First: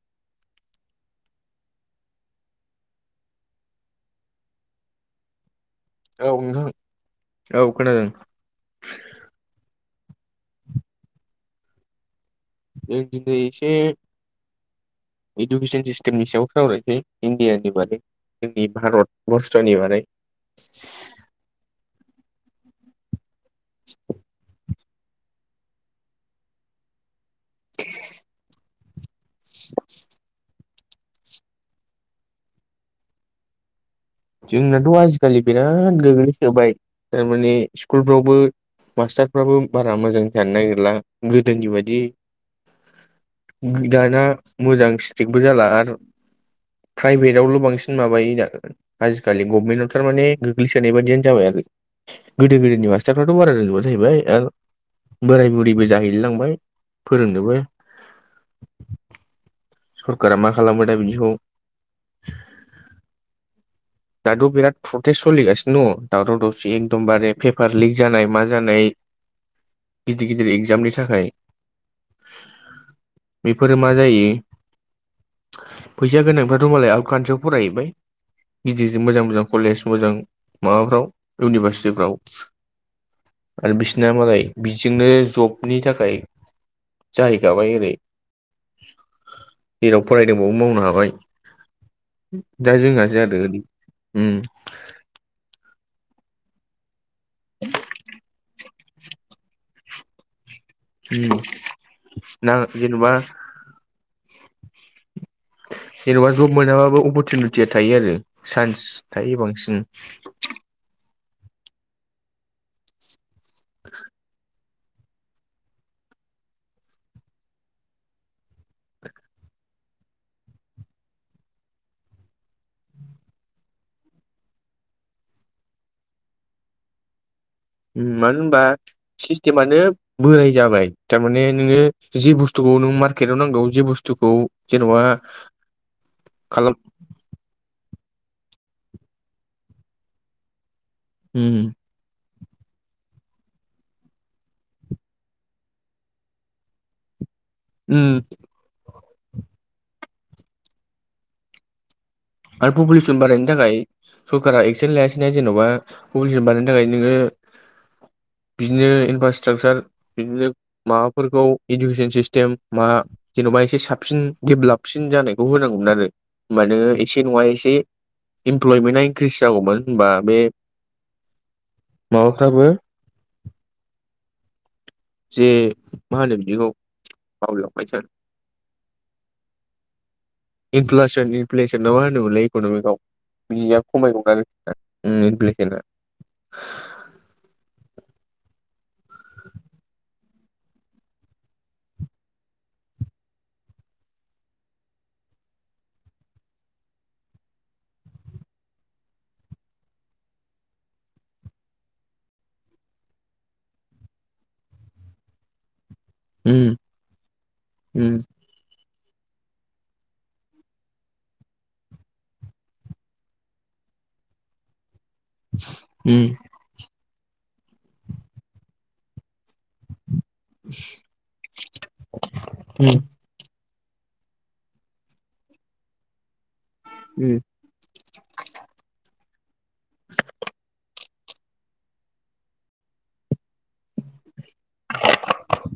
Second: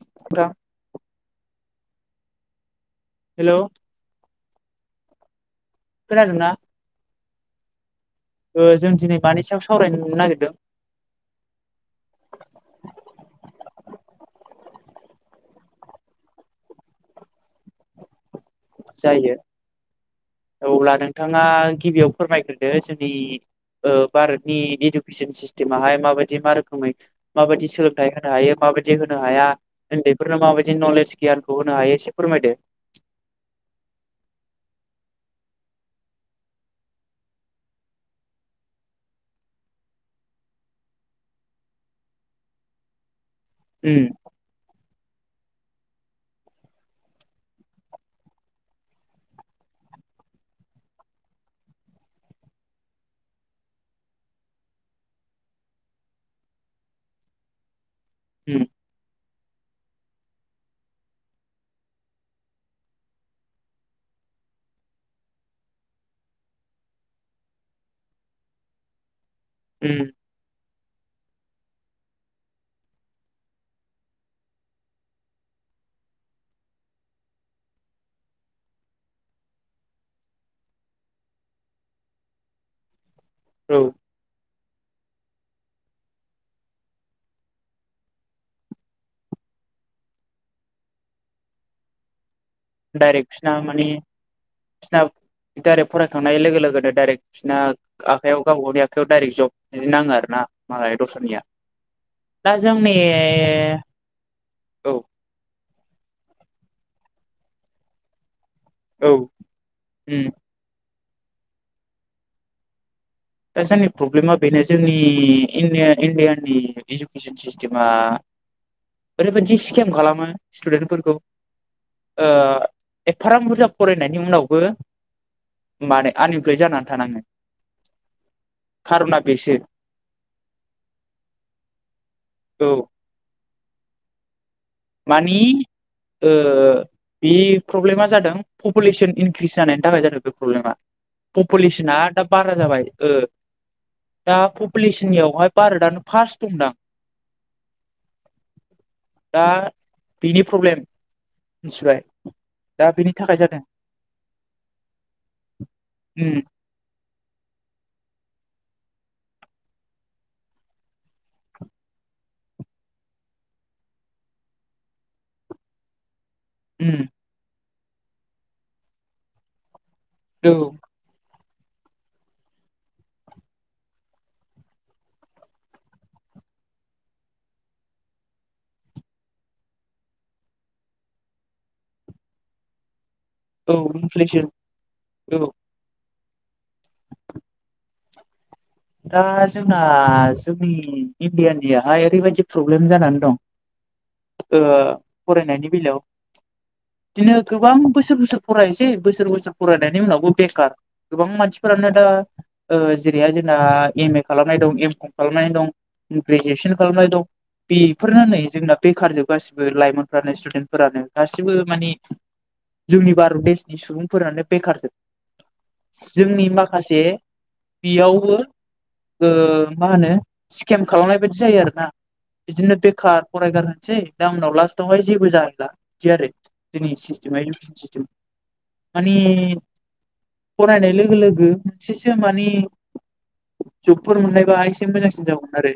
[unintelligible] हेल' औ खोनादोंना नोंथां औ खोनादों। ओ जों दिनै मानि सायाव सावरायनो नागिरदों। जों दिनै एसे इडुकेसन सिस्टेमनि सायाव सावरायनोसै इण्डियानि बागै। जोंनि जायो भारतबर्षनि बारै। अब्ला नोंथाङा गिबियाव फोरमायग्रोदो जोंनि ओ भारतनि इदु खिसन स्थिथिमाहाय माबायदि मा रोखोमै माबायदि सोलोंथाय होनो हायो माबा दि होनो हाया उन्दैफोरनो माबायदि नलेज गियानखौ होनो हायो एसे फोरमायदो‌। जोंनाथ' आजिखालि बिराद गोग्लैसोबाय थारमाने स्कुलफ्रावबो मास्टारफ्राबो बारा मोजां जानो नागिरला गोदोनि बायदि। गो उम दाना मोजां स्ट्रिकबो जाला आरो प्राइभेटावल' बांसिन माबायो दा। आजिखालि गभमेन्टआव थारमाने गोग्लैसोनाय बायदियानो जाबाय आरो। गोदो गोदोनि मास्थाफ्राथ' बारा रोंजोबबा जाहैबाय आरो बोराय बुरिबो जाहैलायलांबाय फोरोंनोबो उम सरखारा मा खालामबाय दा बिदिखौ दाथ' बिराद प्रटेस्ट सोलिगासिनो दङ दावराव दावसि एकदमबारे पेपार लिक जानाय मा जानाय। [inaudible] उम गिदिर - गिदिर एक्जामनि थाखाय। बेफोरो मा जायो। फैसा गोनांफ्राथ' मालाय आउट कान्ट्रियाव फरायहैबाय। गिदिर-गिदिर मोजां-मोजां कलेज मोजां माबाफ्राव इउनिभारसिटिफ्राव। आरो औ बिसिना मालाय बिजोंनो जबनि थाखाय जाहैखाबाय ओरै। जेराव फरायदों बावनो मावनो हाबाय दा जोंहा जा बिसना माने बिसिना डाइरेक्ट फरायखांनाय लोगो लोगोनो डाइरेक्ट बिसना आखाइयाव गावबा गावनि आखायाव डाइरेक्ट जब बिदि नाङो आरो ना। मालाय दस्रानिया उम ना दा जोंनि जेन'बा औ जेन'बा जब मोनाबाबो अपरतिलुटिया थायो आरो चान्स औ थायो बांसिन। उम दा जोंनि प्रब्लेमा बेनो जोंनि इण्डियान इण्डियानि इडुकेसन सिस्टेमा ओरैबायदि स्केम खालामो स्टुदेन्टफोरखौ ओ एफाराब बुरजा फरायनायनि उनावबो माने आनइमप्लय जानानै थानाङो। उम मानो होनबा खार'ना बेसो सिस्टेमानो बोराय जाबाय थारमाने नोङो जे औ बुस्थुखौ नुमार केटआव नांगौे जे बुस्थुखौ जेन'बा मानि ओ खालाम बे प्रब्लेमा जादों पपुलेसन इनक्रिस जानायनि थाखाय जादों बे प्रब्लेमा। उम पपुलेसना दा बारा जाबाय ओ दा पपुलेसननियावहाय भारतआनो फार्स्ट दंदां। उम। दा बिनो प्रब्लेम मिथिबाय। आरो दा बेनि पपुलेसन बानायनो जादों थाखाय सरकारा एक्सन लायासैना जेन'बा उम पपुलेसन बानायनो थाखाय नोङो बिदिनो इनफ्रास्ट्राकचार बिदिनो माबाफोरखौ इडुकेसन सिस्टेम मा जेन'बा एसे साबसिन देभेलपसिन जानायखौ होनांगौमोन आरो। होमबानो उम एसे नङा एसे इमप्लयमेन्टआ इनक्रिस जागौमोन होमबा बे माबाफ्राबो जे मा होनो बिदिखौ बावलायलांबाय सो आं। इनफ्लासन इनफ्लेसन ना मा होनोमोनलाय इक'नमिकआव? औ बिनिया इनफ्लेसन औ खमायगोमोन [unintelligible] दा जोंना जोंनि इण्डियानियाहाय ओरैबायदि प्रब्लेम जानानै दं। ओ फरायनायनि बेलायाव बिदिनो गोबां बोसोर बोसोर फरायनोसै बोसोर बोसोर फरायनायनि उनावबो बेखार। गोबां मानसिफोरानो दा ओ जेरैहाय जों ना एम ए खालामनाय दं एम कम खालामनानै दं। उम ग्रेजुवेसन खालामनाय दं उम बेफोरनो नै जोंना बेखार जोब गासिबो लाइमोनफ्रानो स्टुदेन्टफोरानो गासिबो माने जोंनि भारत देशनि सुबुंफोरानो बेखारजोब। उम जोंनि माखासे बेयाव बो ओ मा होनो स्केम खालामनाय बादि जायो आरो ना बिदिनो उम बेखार फरायगारनोसै दा उनाव लास्टआवहाय जेबो जाहैला बिदि आरो। जोंनि उम सिस्टेमा इदुकेसन सिस्टेम। माने फरायनाय लोगो लोगो मोनसेसो माने जबफोर मोननायबा एसे मोजांसिन जागौमोन आरो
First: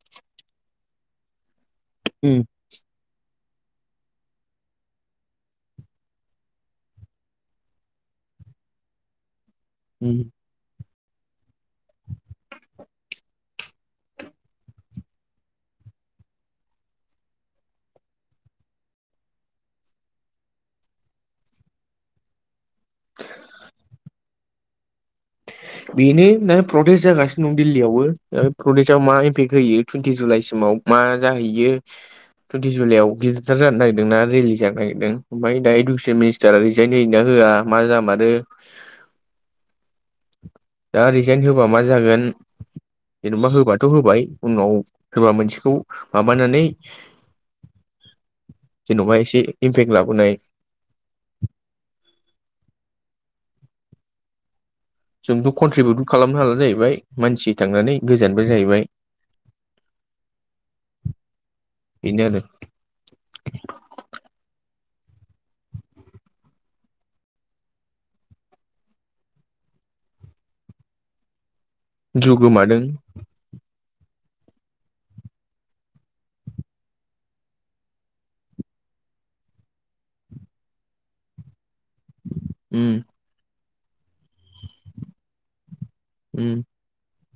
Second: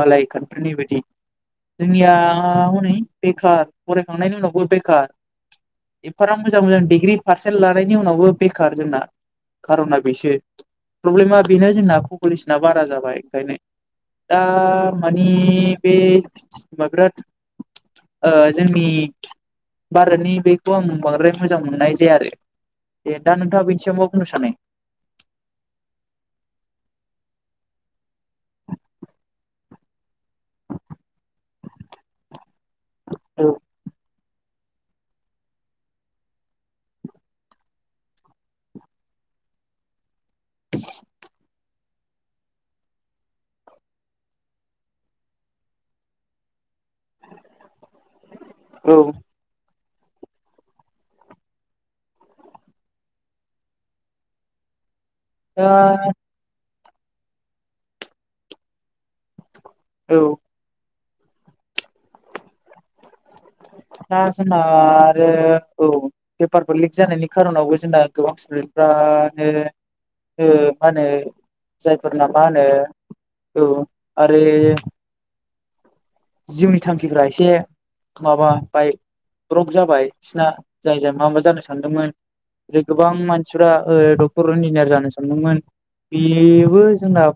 मालाय खान्ट्रिनि बायदि। जोंनिया उम हनै बेखार फरायखांनायनि उनावबो बेखार। एफाराब मोजां मोजां डिग्रि पारसेन्ट लानायनि उनावबो बेखार जोंना खार'ना उम बेसो। प्रब्लेमा बेनो जोंना पपुलेसना बारा जाबाय ओंखायनो। दा माने बे सिस्टेमा बेरात ओ जोंनि भारतनि बेखौ आं बांद्राय मोजां मोननाय जाया आरो। दे दा नोंथाङा बेनि सायाव मा बुंनो सानो? [inaudible] बेनो दा प्रटेस्ट जागासिनो दं दिल्लीयावबो दा प्रटेस्टआव मा इपेक्ट होयो टुइनन्टि जुलाइसिमाव। मा जाहैयो टुइनन्ति जुलायाव गिदिरथार औ जानो नागिरदोंना रेलि। जानो नागिरदों ओमफ्राय दा इडुकेसन मिनिस्टारा रिजाइन होयोना होआ मा जामारो दा रैजाइन होबा मा जागोन। जेनेबा होबाथ' होबाय उनाव होबा मोनसेखौ माबानानै जेन'बा एसे इमपेक्ट लाबोनाय जोंथ' कन्ट्रिबिउटखौ दा खालामनो हाला जाहैबाय मानसि थांनानै गोजानबो जाहैबाय। औ। बिनो आरो दा जोंहा आरो औ पेपारफोर लिक जानायनि कार'नावबो जोंना गोबां स्टुदेन्ट फ्रानो ओ मा होनो जायफोरना जिउ मा होनो गोमादों औ आरो जिउनि थांखिफ्रा एसे माबा बाइक र'क जाबाय बिसना जायजाय मा मा जानो सानदोंमोन ओ उम गोबां मानसिफ्रा ओ दं डक्टर' इन्जिनियार जानो सानदोंमोन उम बेबो जोंना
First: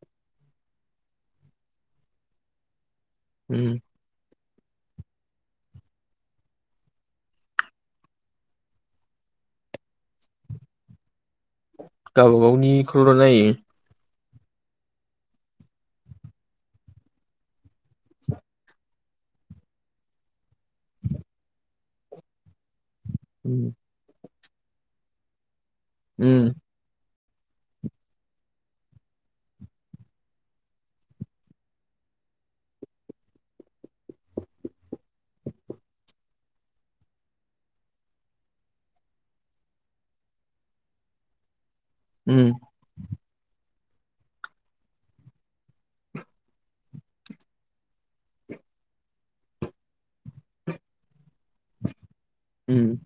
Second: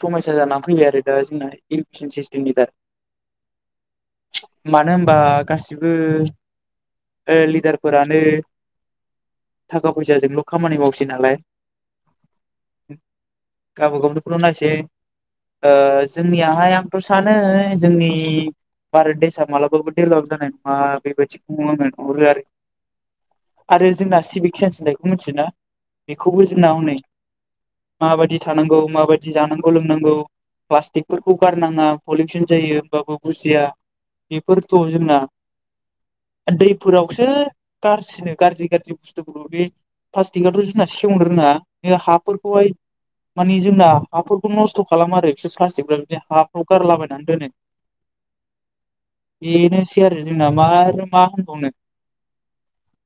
समयसा जानानै फैबाय आरो दा जोंना इडुकेसन सिस्टेमनि दार उम मानो होनबा गासिबो ओ लिडारफोरानो थाखा फैसाजोंल' खामानि मावसै नालाय गाव-गावनिखौल' नों नायो गावबा गावनिखौल' नायसै ओ जोंनियाहाय आंथ' सानो जोंनि भारत देसाआ मालाबाबो डेभेलप जानाय नङा बेबायदिखौल'नो नुहरो आरो उम बे जोंना सिभिक सेन्स होननायखौ मिथियोना? बेखौबो उम जोंना हनै माबायदि थानांगौ माबायदि जानांगौ लोंनांगौ प्लास्टिकफोरखौ गारनाङा पलिउसन जायो होमबाबो बुजिया बेफोरथ' जोंना दैफोरावसो ग्रिसिनो गाज्रि गाज्रि बुस्थुफोरखौ बे प्लास्टिकआथ' जोंना सेवनो रोङा उम हाफोरखौहाय मानि जोंना हाफोरखौ नस्थ' खालाम आरो एस प्लास्टिक बिदि हाखौव गारलाबाय नन्दनोै बेनोसै आरो जोंना मा मा होनबावनो ओम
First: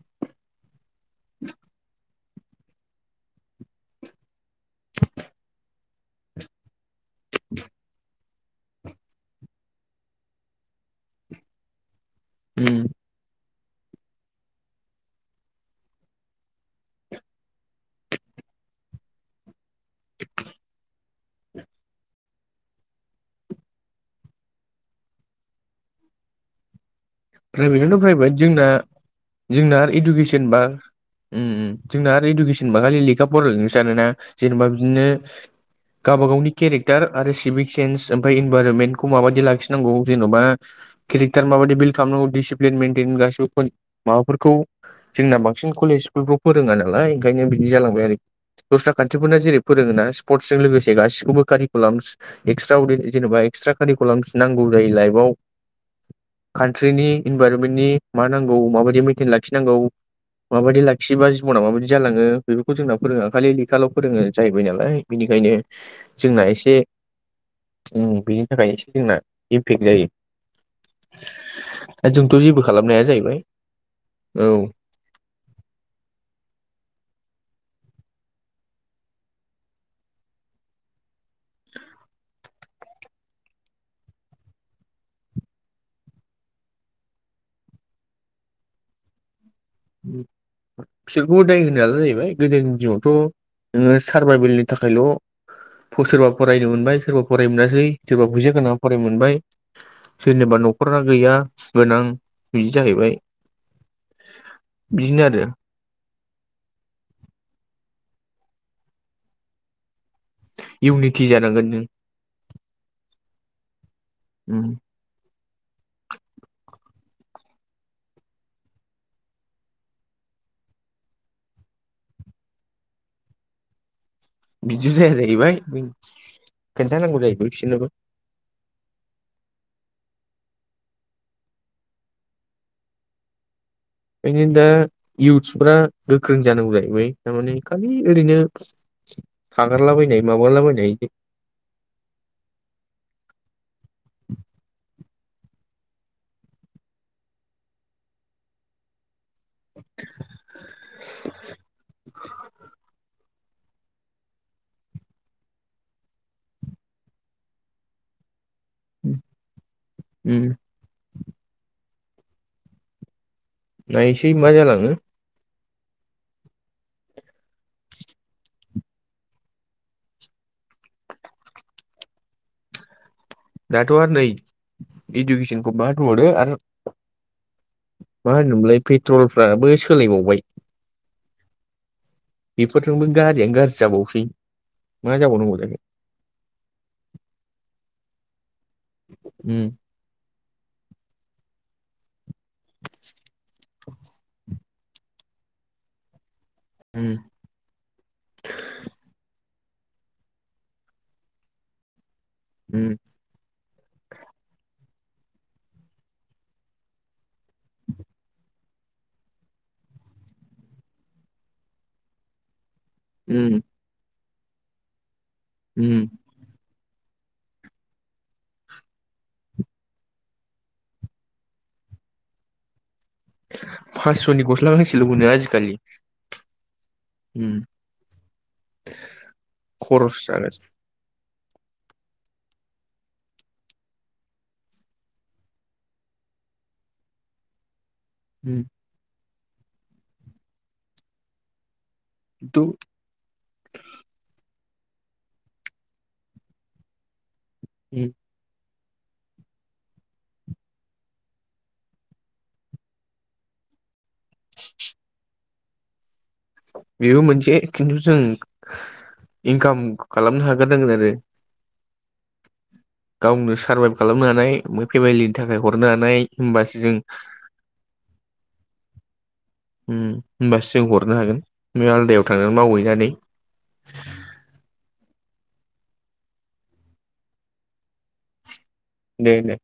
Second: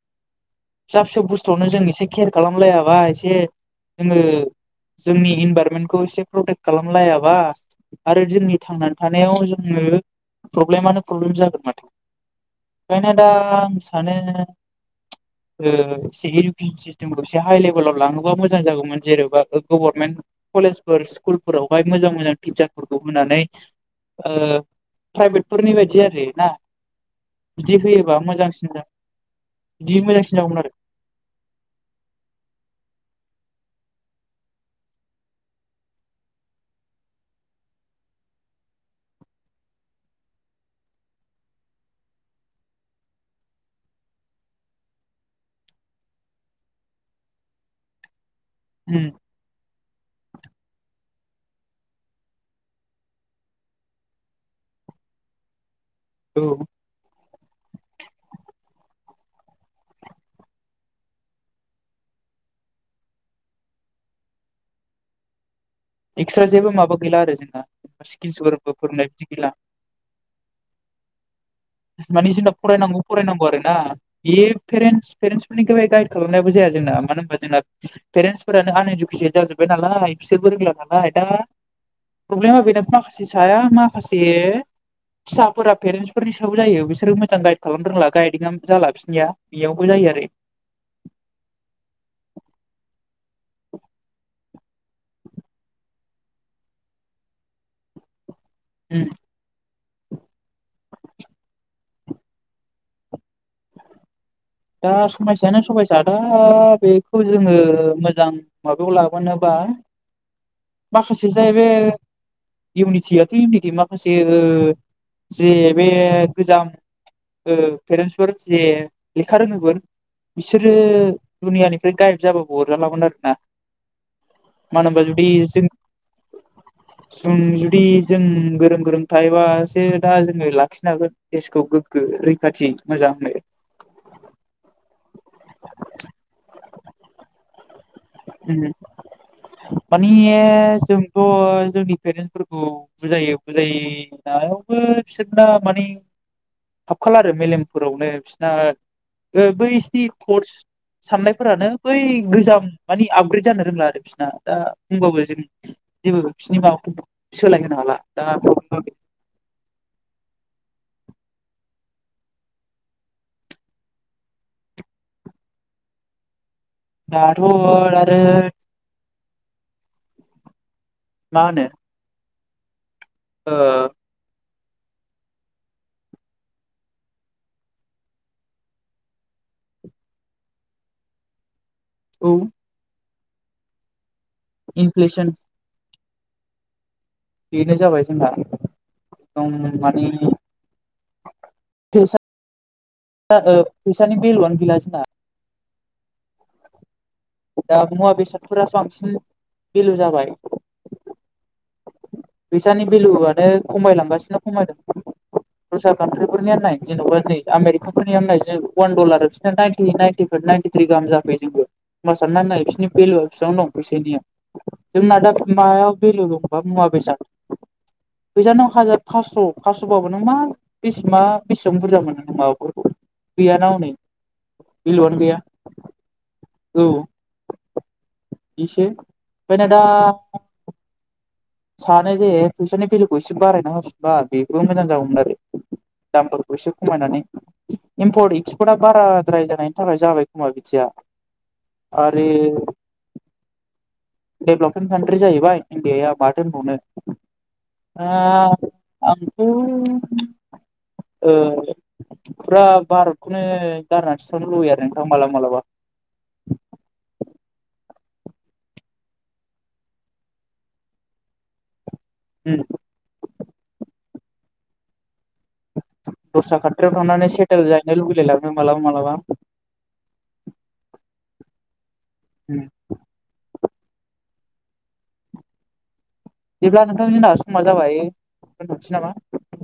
फिसा फिसौ बुस्थुआवनो जों एसे केयार खालामलायाबा एसे जोङो जोंनि इनभाररमेन्टखौ एसे प्रटेक्ट खालामलायाबा आरो जोंनि थांनानै थानायाव जोङो प्रब्लेमानो प्रब्लेम जागोन माथो। उम ओंखायनो दा आं सानो ओ एसे एदुके सिस्टेमखौ एसे हाइ लेभेलाव लाङोबा मोजां जागौमोन जेनेबा गभारनमेन्ट कलेज फोर स्कुलफोरावहाय मोजां मोजां टिचारफोरखौ होनानै प्राइभेटफोरनि बायदि आरो ना। बिदि प्राइभेटआथ' होयोबा प्राइभेट जोंना मोजांसिन जोंना बिदि मोजांसिन इडुकेसन जागौमोन बा आरो उम जोंना आरो इडुकेसनबा खालि लेखा बर' लसो सानोना जेनेबा बिदिनो गाबा गावनि केरेक्टार आरो सिभिक सेन्स ओमफ्राय इनभाइरनमेन्टखौ माबायि लाखिनांगौ जेन'बा केरेक्टार माबायदि बिल्ड खालामनांगौ डिसिप्लिन मेटेन गासिबो फन माबाफोरखौ जोंना बांसिन कलेज स्कुलफ्राव फोरोङा नालाय ओंखायनो बिदि जालांबाय आरोखि दस्रा उम कान्ट्रिफोरना जेरै फोरोङोना स्पर्टसजों लोगोसे गासिखौबो कारिकुलाम एक्सट्रा उदै जेनेबा एक्सट्रा कारिकलम नांगौ जायो लाइफाव औ ट्रिनि इनभाररमेन्टनि मा नांगौ माबायदि मेइन्टेन लाखिनांगौ माबायदि लाखियोबा जिबनााव माबायदि जालाङो बेफोरखौ जोंना फोरोङो खालि लेखाल' फोरोङो जाहैबाय नालाय बेनिखायनो जोंना एक्सट्रा जेबो एसे माबा गैला आरो जोंना बेनि उम स्किल्सफोरबो थाखायनो एसे फोरोंनाय जोंना बिदि गैला इमपेक्ट जायो। [inaudible] मानि जोंना जेबो खालामनो फरायनांगौ हाया जाहैबाय फरायनांगौ आरो ना बे औ पेरेन्टस पेरेन्टसफोरनिख गाइड खालामनायाबो जाया जोंना मानो होनबा जोंना पेरेन्टसफोरानो आन इडुकेटेड जाजोब्बाय नालाय बिसोरबो रोंला नालाय दा प्रब्लेमा बेनो माखासे साया माखासे फिसाफोरा पेरेन्टसफोरनि बेफ्रावबो जायो बिसबो मोजां गाइद खालाम रोंला गाइदिंआ जाला बिसिनिया बेयावबो जायो आरो बिसोरखौ उदाय होनायालाय जाहैबाय गोदोनि दिनावथ' नोङो सारभाइबेलनि थाखायल' सोरबा फरायनो मोनबाय सोरबा फराय मोनासै सोरबा फैसा गोनां फराय उम मोनबाय सोरनोबा न'खरा गैया गोनां बिदि जाहैबाय दा बिदिनो आरो सुखुमायसेयानो समाय जादा बेखौ जोङो मोजां माबायाव लाबोनोबा इउनिटि माखासे जाहै बे जानांगोन नों इउनिटियाथ' इउनिटि माखासे ओ उम जे बे गोजाम पेरेन्टसफोर जे लेखा रोङैफोर बिसोरो दुनियानिफ्राय गाइब जाबाबो अरजालामोन आरोना मानो बिदिबो होनबा जाया जुदि जाहैबाय जों खोन्थानांगौ जों जाहैबाय जुदि बिसोरनोबो जों गोरों गोरों थायोबासो दा जोङो लाखिनो हागोन देसखौ गोग्गो रैखाथि मोजां होनो ओखायनो दा इउथ्सफ्रा गोख्रों जानांगौ जाहैबाय थारमाने खालि ओरैनो माने थागारलाबायनाय माबालाबायनाय पेरेन्सफोरखौ बुजायो बुजायनायावबो बिसोर दा माने हाब खाला आरो मेलेमफोरावनो बिसना ओ बैसिनि टडस साननायफोरानो बै गोजाम आपग्रेद जानो रोंला आरो बिसना दा बुंबाबो जों जेबो बिसोरनि माबाखौ सोलाय होनोनो हाला द उम नायसै मा जालाङो दाथ' आरो मा होनो ओ दाथ' आरो नै इडुकेसनखौ बाद होबावदो आरो मा होनोमलाय पेट्रलफ्राबो सोलायबावबाय औ बेफोरजोंबो गारियानो गाज्रि जाबावसै मा इनफ्लेसन जाबावनांगौ जायाखो बेनो जाबाय जोंहा उम एकदम माने फैसा ओ फैसानि बेलुआनो गैला जोंना उम दा मुवा बेसादफोरासो बांसिन बेेलु जाबाय फैसानि उम भेलुआनो खमायलांगासिनो खमायदों दस्रा कान्ट्रिफोरनिय नाय जेन'बा नै आमेरिकाफोरनियानो नाय अवान दलार बिसोर नाइनटि नाइनटि नयनटिट्रि गाहाम जाफैयो जोंबो होनबा सानना नाय बिसिनि भेलुआ बेसेबां उम दं फैसनिया जोंना दा उम मायाव बेेलु दं होनबा मुवा बेसाद फैस नक हाजार फास्स' फासस'बाबो नों मा बेसेबा मा बेसेबां बुरजा मोनोनों माबाफोरखौ गैयाना हनै फासस'नि गस्ला गांसेल' भेलुआनो मोनो गैया आजिखालि उम इसो फाय ना दा खरस जागासिनो सानो जे फैसानि भेलुखौ एसे बारायना होरफिनबा बेबो मोजां जागौमोन आरो दामफोरखौ एसे खमायनानै इम्पर्ट उम एक्सपर्टआ बाराद्राय जानायनि थाखाय जाबाय खोमा बिदिया आरो खिन्थु डेभलपिं कान्ट्रि जाहैबाय इण्डियाया माथो होनबावनो उम दा आं [inaudible] ओ फुरा भारतखौनो गारनानैसोथांनो लुबयो आरो नोंथां मालाबा मालाबा बेबो मोनसे खिन्थु जों इनकाम खालामनो हागारनांगोन आरो उम गावनो सार्भाइभ खालामनो हानायम फेमिलिनि थाखाय हरनो हानाय दस्रा होमबासो जों खाथियाव थांनानै सेटेल जाहैनो लुबैलाय लाङो मालाबा उम होमबासो जों हरनो हागोन बे आलदायाव थांनानै उम मावहैनानै दिब्ला नोंथां जोंना समा जाबाय दोनथ'नोसै नामा दे दे